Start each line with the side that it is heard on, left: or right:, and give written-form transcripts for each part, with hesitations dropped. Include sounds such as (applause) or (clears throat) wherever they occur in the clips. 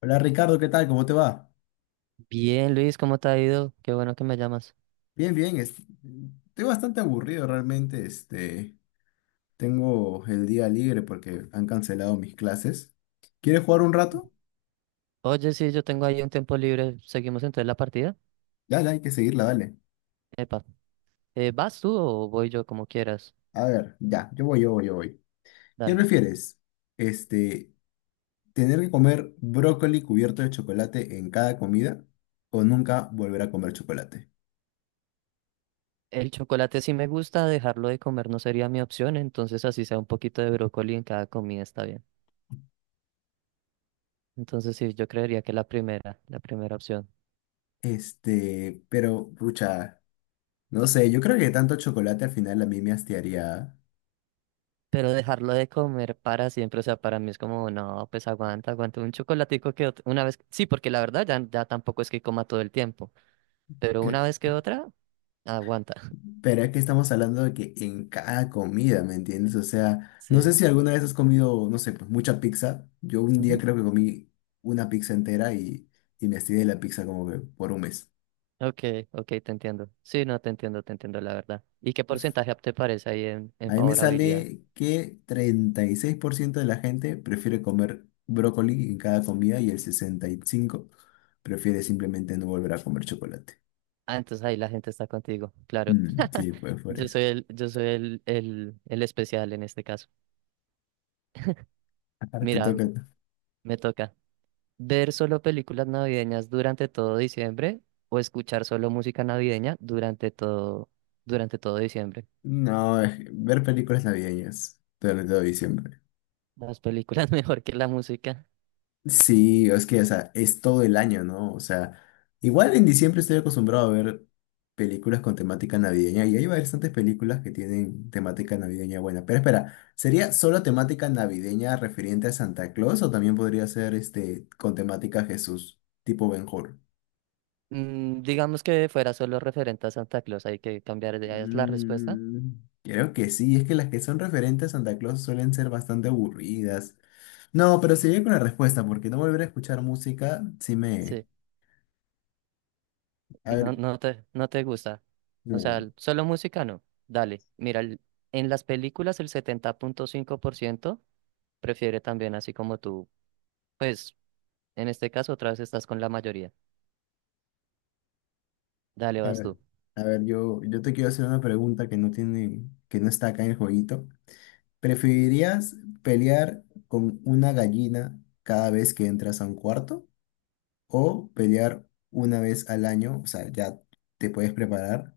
left: Hola Ricardo, ¿qué tal? ¿Cómo te va?
right: Bien, Luis, ¿cómo te ha ido? Qué bueno que me llamas.
left: Bien, bien. Estoy bastante aburrido realmente. Tengo el día libre porque han cancelado mis clases. ¿Quieres jugar un rato?
right: Oye, sí, yo tengo ahí un tiempo libre. ¿Seguimos entonces la partida?
left: Dale, hay que seguirla, dale.
right: Epa. ¿Vas tú o voy yo como quieras?
left: A ver, ya, yo voy, yo voy, yo voy. ¿Qué
right: Dale.
left: prefieres? Este, ¿Tener que comer brócoli cubierto de chocolate en cada comida o nunca volver a comer chocolate?
right: El chocolate sí me gusta, dejarlo de comer no sería mi opción, entonces así sea un poquito de brócoli en cada comida está bien. Entonces sí, yo creería que la primera opción.
left: Este, pero, pucha, no sé, yo creo que tanto chocolate al final a mí me hastiaría.
right: Pero dejarlo de comer para siempre, o sea, para mí es como, no, pues aguanta, aguanta un chocolatico que una vez, sí, porque la verdad ya tampoco es que coma todo el tiempo, pero una vez que otra, aguanta. (laughs)
left: Pero es que estamos hablando de que en cada comida, ¿me entiendes? O sea, no sé
right: Sí.
left: si alguna vez has comido, no sé, pues mucha pizza. Yo un día creo que comí una pizza entera y me estiré de la pizza como que por un mes.
right: Ok, ok, te entiendo. Sí, no, te entiendo, la verdad. ¿Y qué porcentaje te parece ahí en
left: A mí me
right: favorabilidad?
left: sale que 36% de la gente prefiere comer brócoli en cada comida y el 65% prefiere simplemente no volver a comer chocolate.
right: Ah, entonces ahí la gente está contigo, claro.
left: Mm,
right: (laughs)
left: sí, pues por
right: Yo
left: eso.
right: soy el, yo soy el, el, el especial en este caso.
left: Ahora te
right: Mira,
left: toca...
right: me toca ver solo películas navideñas durante todo diciembre o escuchar solo música navideña durante todo diciembre.
left: No, ver películas navideñas durante todo diciembre.
right: Las películas (laughs) mejor que la música.
left: Sí, es que, o sea, es todo el año, ¿no? O sea, igual en diciembre estoy acostumbrado a ver películas con temática navideña y hay bastantes películas que tienen temática navideña buena. Pero espera, ¿sería solo temática navideña referente a Santa Claus o también podría ser este con temática Jesús, tipo Ben-Hur?
right: Mm, digamos que fuera solo referente a Santa Claus, hay que cambiar de es la respuesta.
left: Mm, creo que sí, es que las que son referentes a Santa Claus suelen ser bastante aburridas. No, pero seguiré con la respuesta porque no volver a escuchar música, sí me...
right: Sí.
left: A
right: No,
left: ver,
right: no te gusta. O sea,
left: no.
right: solo música no. Dale, mira, en las películas el 70,5% prefiere también así como tú. Pues, en este caso otra vez estás con la mayoría. Dale,
left: A
right: vas
left: ver,
right: tú.
left: a ver, yo te quiero hacer una pregunta que no tiene, que no está acá en el jueguito. ¿Preferirías pelear con una gallina cada vez que entras a un cuarto? ¿O pelear una vez al año? O sea, ya te puedes preparar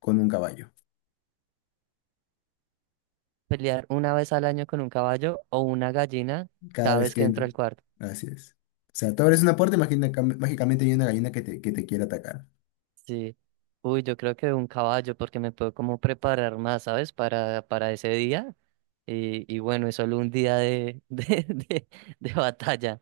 left: con un caballo.
right: Pelear una vez al año con un caballo o una gallina
left: Cada
right: cada
left: vez
right: vez
left: que
right: que entro
left: entres.
right: al cuarto.
left: Así es. O sea, tú abres una puerta y mágicamente hay una gallina que te quiere atacar.
right: Sí. Uy, yo creo que un caballo porque me puedo como preparar más, ¿sabes? Para ese día. Y bueno, es solo un día de, (laughs) de batalla.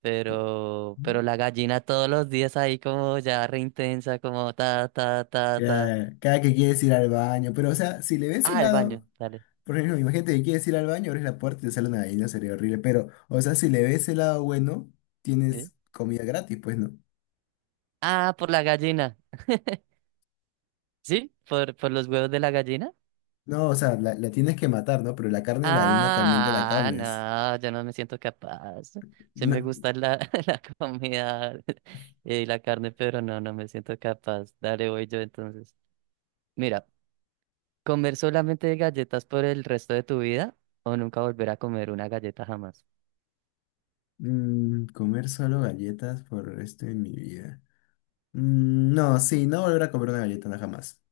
right: Pero la gallina todos los días ahí como ya re intensa, como ta, ta, ta, ta.
left: Cada, cada que quieres ir al baño, pero o sea, si le ves el
right: Ah, el
left: lado,
right: baño, dale.
left: por ejemplo, imagínate que quieres ir al baño, abres la puerta y te sale una gallina, sería horrible. Pero, o sea, si le ves el lado bueno,
right: ¿Sí?
left: tienes comida gratis, pues no.
right: Ah, por la gallina. ¿Sí? ¿Por los huevos de la gallina?
left: No, o sea, la tienes que matar, ¿no? Pero la carne de la gallina también te la
right: Ah,
left: comes.
right: no, yo no me siento capaz. Sí me
left: No.
right: gusta la, (laughs) la comida y la carne, pero no, no me siento capaz. Dale, voy yo entonces. Mira, ¿comer solamente galletas por el resto de tu vida o nunca volver a comer una galleta jamás?
left: Mm, comer solo galletas por el resto de mi vida. Mm, no, sí, no volver a comer una galleta, no jamás.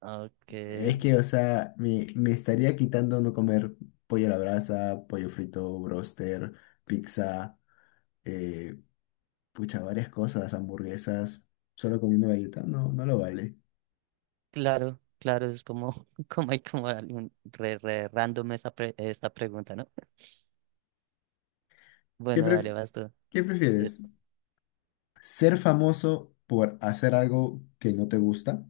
right: Ok.
left: Es que, o sea, me estaría quitando no comer pollo a la brasa, pollo frito, broster, pizza. eh, Pucha, varias cosas, hamburguesas, solo comiendo galleta, no, no lo vale.
right: Claro, claro, es como, (laughs) como hay como algún re random esa esta pregunta, ¿no?
left: ¿Qué
right: Bueno, dale,
left: pref-
right: vas tú.
left: ¿qué
right: Eh,
left: prefieres? ¿Ser famoso por hacer algo que no te gusta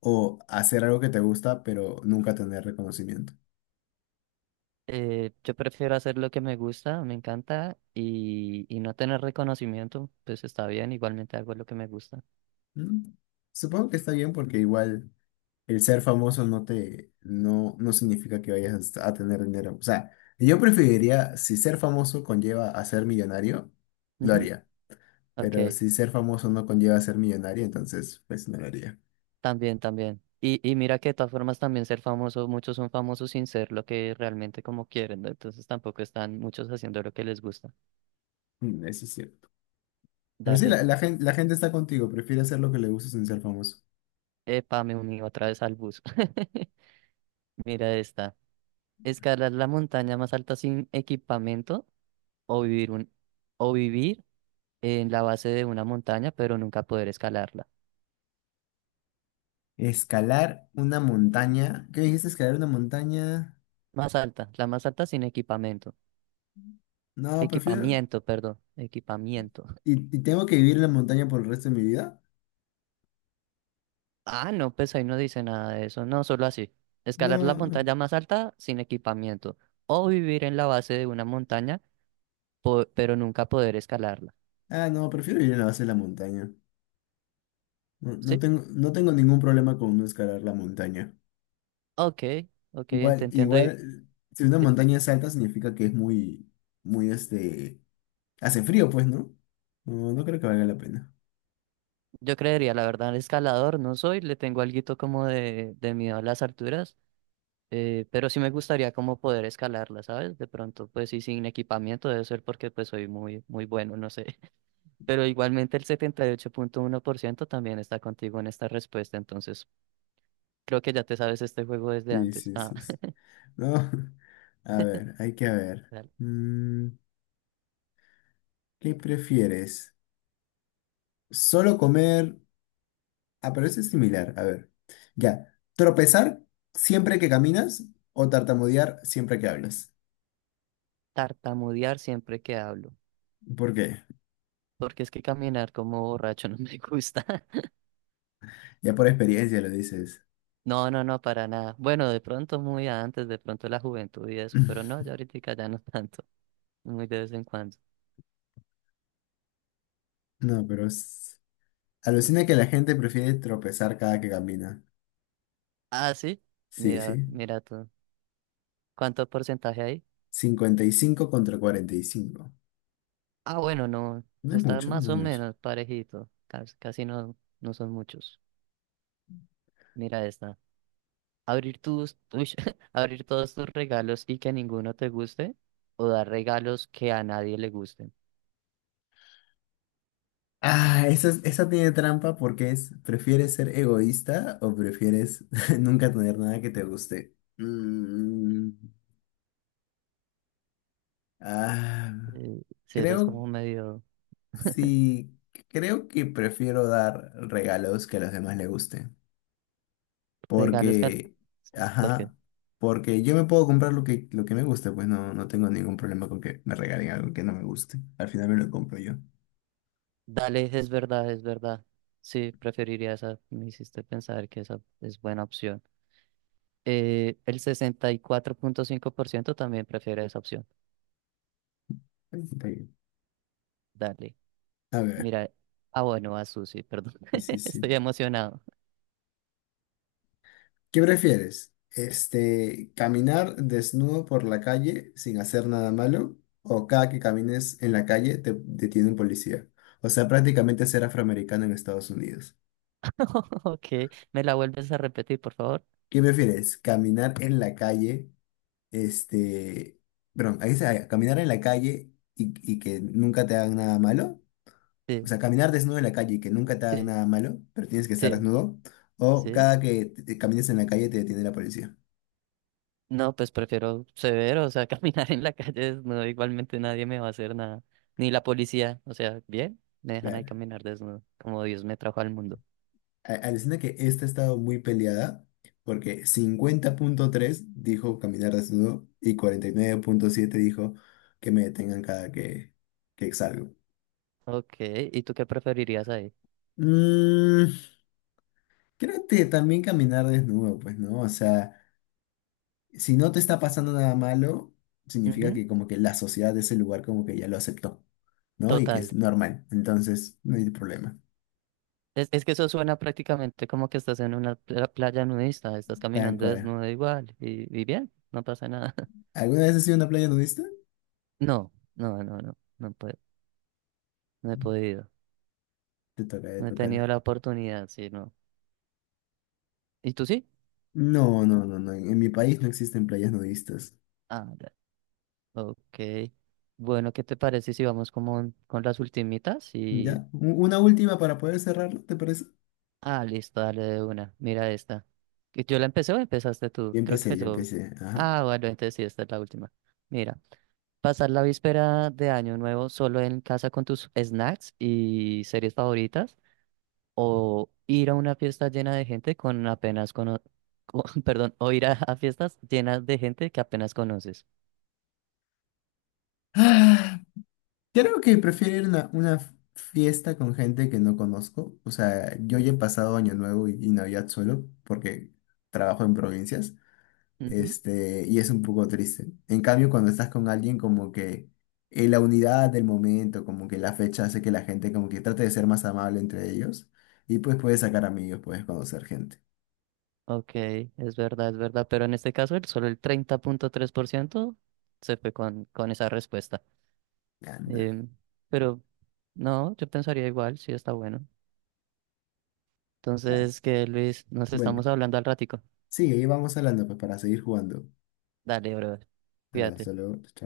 left: o hacer algo que te gusta pero nunca tener reconocimiento?
right: yo prefiero hacer lo que me gusta, me encanta, y no tener reconocimiento, pues está bien, igualmente hago lo que me gusta.
left: ¿Mm? Supongo que está bien porque igual el ser famoso no te, no, no significa que vayas a tener dinero. O sea, yo preferiría, si ser famoso conlleva a ser millonario, lo
right: Ujú.
left: haría.
right: Ok,
left: Pero si ser famoso no conlleva a ser millonario, entonces pues no lo haría.
right: también, también. Y mira que de todas formas también ser famoso, muchos son famosos sin ser lo que realmente como quieren, ¿no? Entonces tampoco están muchos haciendo lo que les gusta.
left: Mm, eso es cierto. Pero sí,
right: Dale,
left: la gente, la gente está contigo, prefiere hacer lo que le gusta sin ser famoso.
right: epa, me uní otra vez al bus. (laughs) Mira esta. Escalar la montaña más alta sin equipamiento o vivir un, o vivir en la base de una montaña, pero nunca poder escalarla.
left: Escalar una montaña. ¿Qué dijiste? ¿Escalar una montaña?
right: Más alta, la más alta sin equipamiento.
left: No, prefiero.
right: Equipamiento, perdón, equipamiento.
left: Y tengo que vivir en la montaña por el resto de mi vida?
right: Ah, no, pues ahí no dice nada de eso, no, solo así. Escalar la
left: No.
right: montaña más alta sin equipamiento o vivir en la base de una montaña, pero nunca poder escalarla.
left: Ah, no, prefiero vivir en la base de la montaña. No, no
right: ¿Sí?
left: tengo, no tengo ningún problema con no escalar la montaña.
right: Ok, ok,
left: Igual,
right: entiendo.
left: igual, si una montaña es alta, significa que es muy, muy, hace frío, pues, ¿no? No, no creo que valga la pena.
right: Yo creería, la verdad, escalador no soy, le tengo alguito como de, miedo a las alturas, pero sí me gustaría como poder escalarla, ¿sabes? De pronto, pues sí, sin equipamiento debe ser porque pues soy muy, muy bueno, no sé. (laughs) Pero igualmente el 78,1% también está contigo en esta respuesta, entonces creo que ya te sabes este juego desde
left: Sí,
right: antes.
left: sí,
right: Ah,
left: sí, sí. No, (laughs) a ver, hay que
right: (laughs)
left: ver.
right: dale.
left: Mm, ¿qué prefieres? Solo comer. Ah, pero ese es similar. A ver. Ya. ¿Tropezar siempre que caminas o tartamudear siempre que hablas?
right: Tartamudear siempre que hablo,
left: ¿Por qué? (laughs)
right: porque es que caminar como borracho (laughs) no me gusta.
left: Ya por experiencia lo dices.
right: No, no, no, para nada. Bueno, de pronto muy antes, de pronto la juventud y eso, pero no,
left: (laughs) (clears throat)
right: ya ahorita ya no (laughs) tanto, muy de vez en cuando.
left: No, pero alucina que la gente prefiere tropezar cada que camina.
right: Ah, sí,
left: Sí,
right: mira,
left: sí.
right: mira tú. ¿Cuánto porcentaje hay?
left: 55 contra 45.
right: Ah, bueno, no,
left: No es
right: está
left: mucho, no
right: más
left: es
right: o
left: mucho.
right: menos parejito, casi, casi no, no son muchos. Mira esta. Uy, (laughs) abrir todos tus regalos y que ninguno te guste, o dar regalos que a nadie le gusten.
left: Ah, esa, esa tiene trampa porque es, ¿prefieres ser egoísta o prefieres (laughs) nunca tener nada que te guste? Mm, ah,
right: Sí, eso es
left: creo,
right: como medio. (laughs)
left: sí, creo que prefiero dar regalos que a los demás les gusten.
right: Regalos que... a-
left: Porque,
right: porque.
left: ajá, porque yo me puedo comprar lo que me guste, pues no, no tengo ningún problema con que me regalen algo que no me guste. Al final me lo compro yo.
right: Dale, es verdad, es verdad. Sí, preferiría esa. Me hiciste pensar que esa es buena opción. El 64,5% también prefiere esa opción.
left: Ahí está bien.
right: Dale.
left: A ver,
right: Mira. Ah, bueno, a Susi, perdón.
left: sí, sí,
right: (laughs) Estoy
left: sí.
right: emocionado.
left: ¿Qué prefieres? ¿Caminar desnudo por la calle sin hacer nada malo? ¿O cada que camines en la calle te detiene un policía? O sea, prácticamente ser afroamericano en Estados Unidos.
right: (laughs) Ok. ¿Me la vuelves a repetir, por favor?
left: ¿Qué prefieres? ¿Caminar en la calle? Este, perdón, ahí dice, ah, caminar en la calle y que nunca te hagan nada malo. O
right: Sí,
left: sea, caminar desnudo en la calle y que nunca te hagan
right: sí,
left: nada malo, pero tienes que estar
right: sí,
left: desnudo. O
right: sí.
left: cada que te camines en la calle te detiene la policía.
right: No, pues prefiero severo, o sea, (laughs) caminar en la calle desnudo. Igualmente nadie me va a hacer nada. Ni la policía. O sea, bien, me dejan ahí
left: Claro.
right: caminar desnudo, como Dios me trajo al mundo.
left: Alucina que esta ha estado muy peleada porque 50,3% dijo caminar desnudo y 49,7% dijo que me detengan cada que salgo.
right: Ok, ¿y tú qué preferirías ahí?
left: Mm, creo que también caminar desnudo, pues, ¿no? O sea, si no te está pasando nada malo, significa
right: Ujú.
left: que como que la sociedad de ese lugar como que ya lo aceptó, ¿no? Y que
right: Total.
left: es normal, entonces no hay problema.
right: Es que eso suena prácticamente como que estás en una playa nudista, estás
left: Tal
right: caminando
left: cual.
right: desnudo igual y bien, no pasa nada. (laughs)
left: ¿Alguna vez has sido una playa nudista?
right: No, no, no, no, no, puedo, no he podido,
left: Te toca, te
right: no he
left: toca.
right: tenido la oportunidad, sí, no. ¿Y tú sí?
left: No, no, no, no. En mi país no existen playas nudistas.
right: Ah, ya. Ok. Bueno, ¿qué te parece si vamos como con las ultimitas? Y...
left: ¿Ya? Una última para poder cerrarlo, ¿te parece?
right: Ah, listo, dale de una, mira esta. ¿Que ¿Yo la empecé o empezaste tú?
left: Yo
right: Creo
left: empecé,
right: que
left: yo
right: yo...
left: empecé. Ajá.
right: Ah, bueno, entonces sí, esta es la última. Mira. Pasar la víspera de Año Nuevo solo en casa con tus snacks y series favoritas, o ir a una fiesta llena de gente con apenas cono (laughs) perdón, o ir a fiestas llenas de gente que apenas conoces.
left: Ah, creo que prefiero ir a una fiesta con gente que no conozco. O sea, yo ya he pasado Año Nuevo y Navidad solo porque trabajo en provincias.
right: Ujú.
left: Este, y es un poco triste. En cambio, cuando estás con alguien, como que la unidad del momento, como que la fecha hace que la gente como que trate de ser más amable entre ellos. Y pues puedes sacar amigos, puedes conocer gente.
right: Ok, es verdad, pero en este caso solo el 30,3% se fue con esa respuesta.
left: Anda,
right: Em, pero no, yo pensaría igual, sí está bueno.
left: ya.
right: Entonces, que Luis, nos
left: Bueno,
right: estamos hablando al ratico.
left: sigue y vamos hablando pues para seguir jugando.
right: Dale, brother,
left: Hasta luego, hasta
right: fíjate.
left: luego. Chao.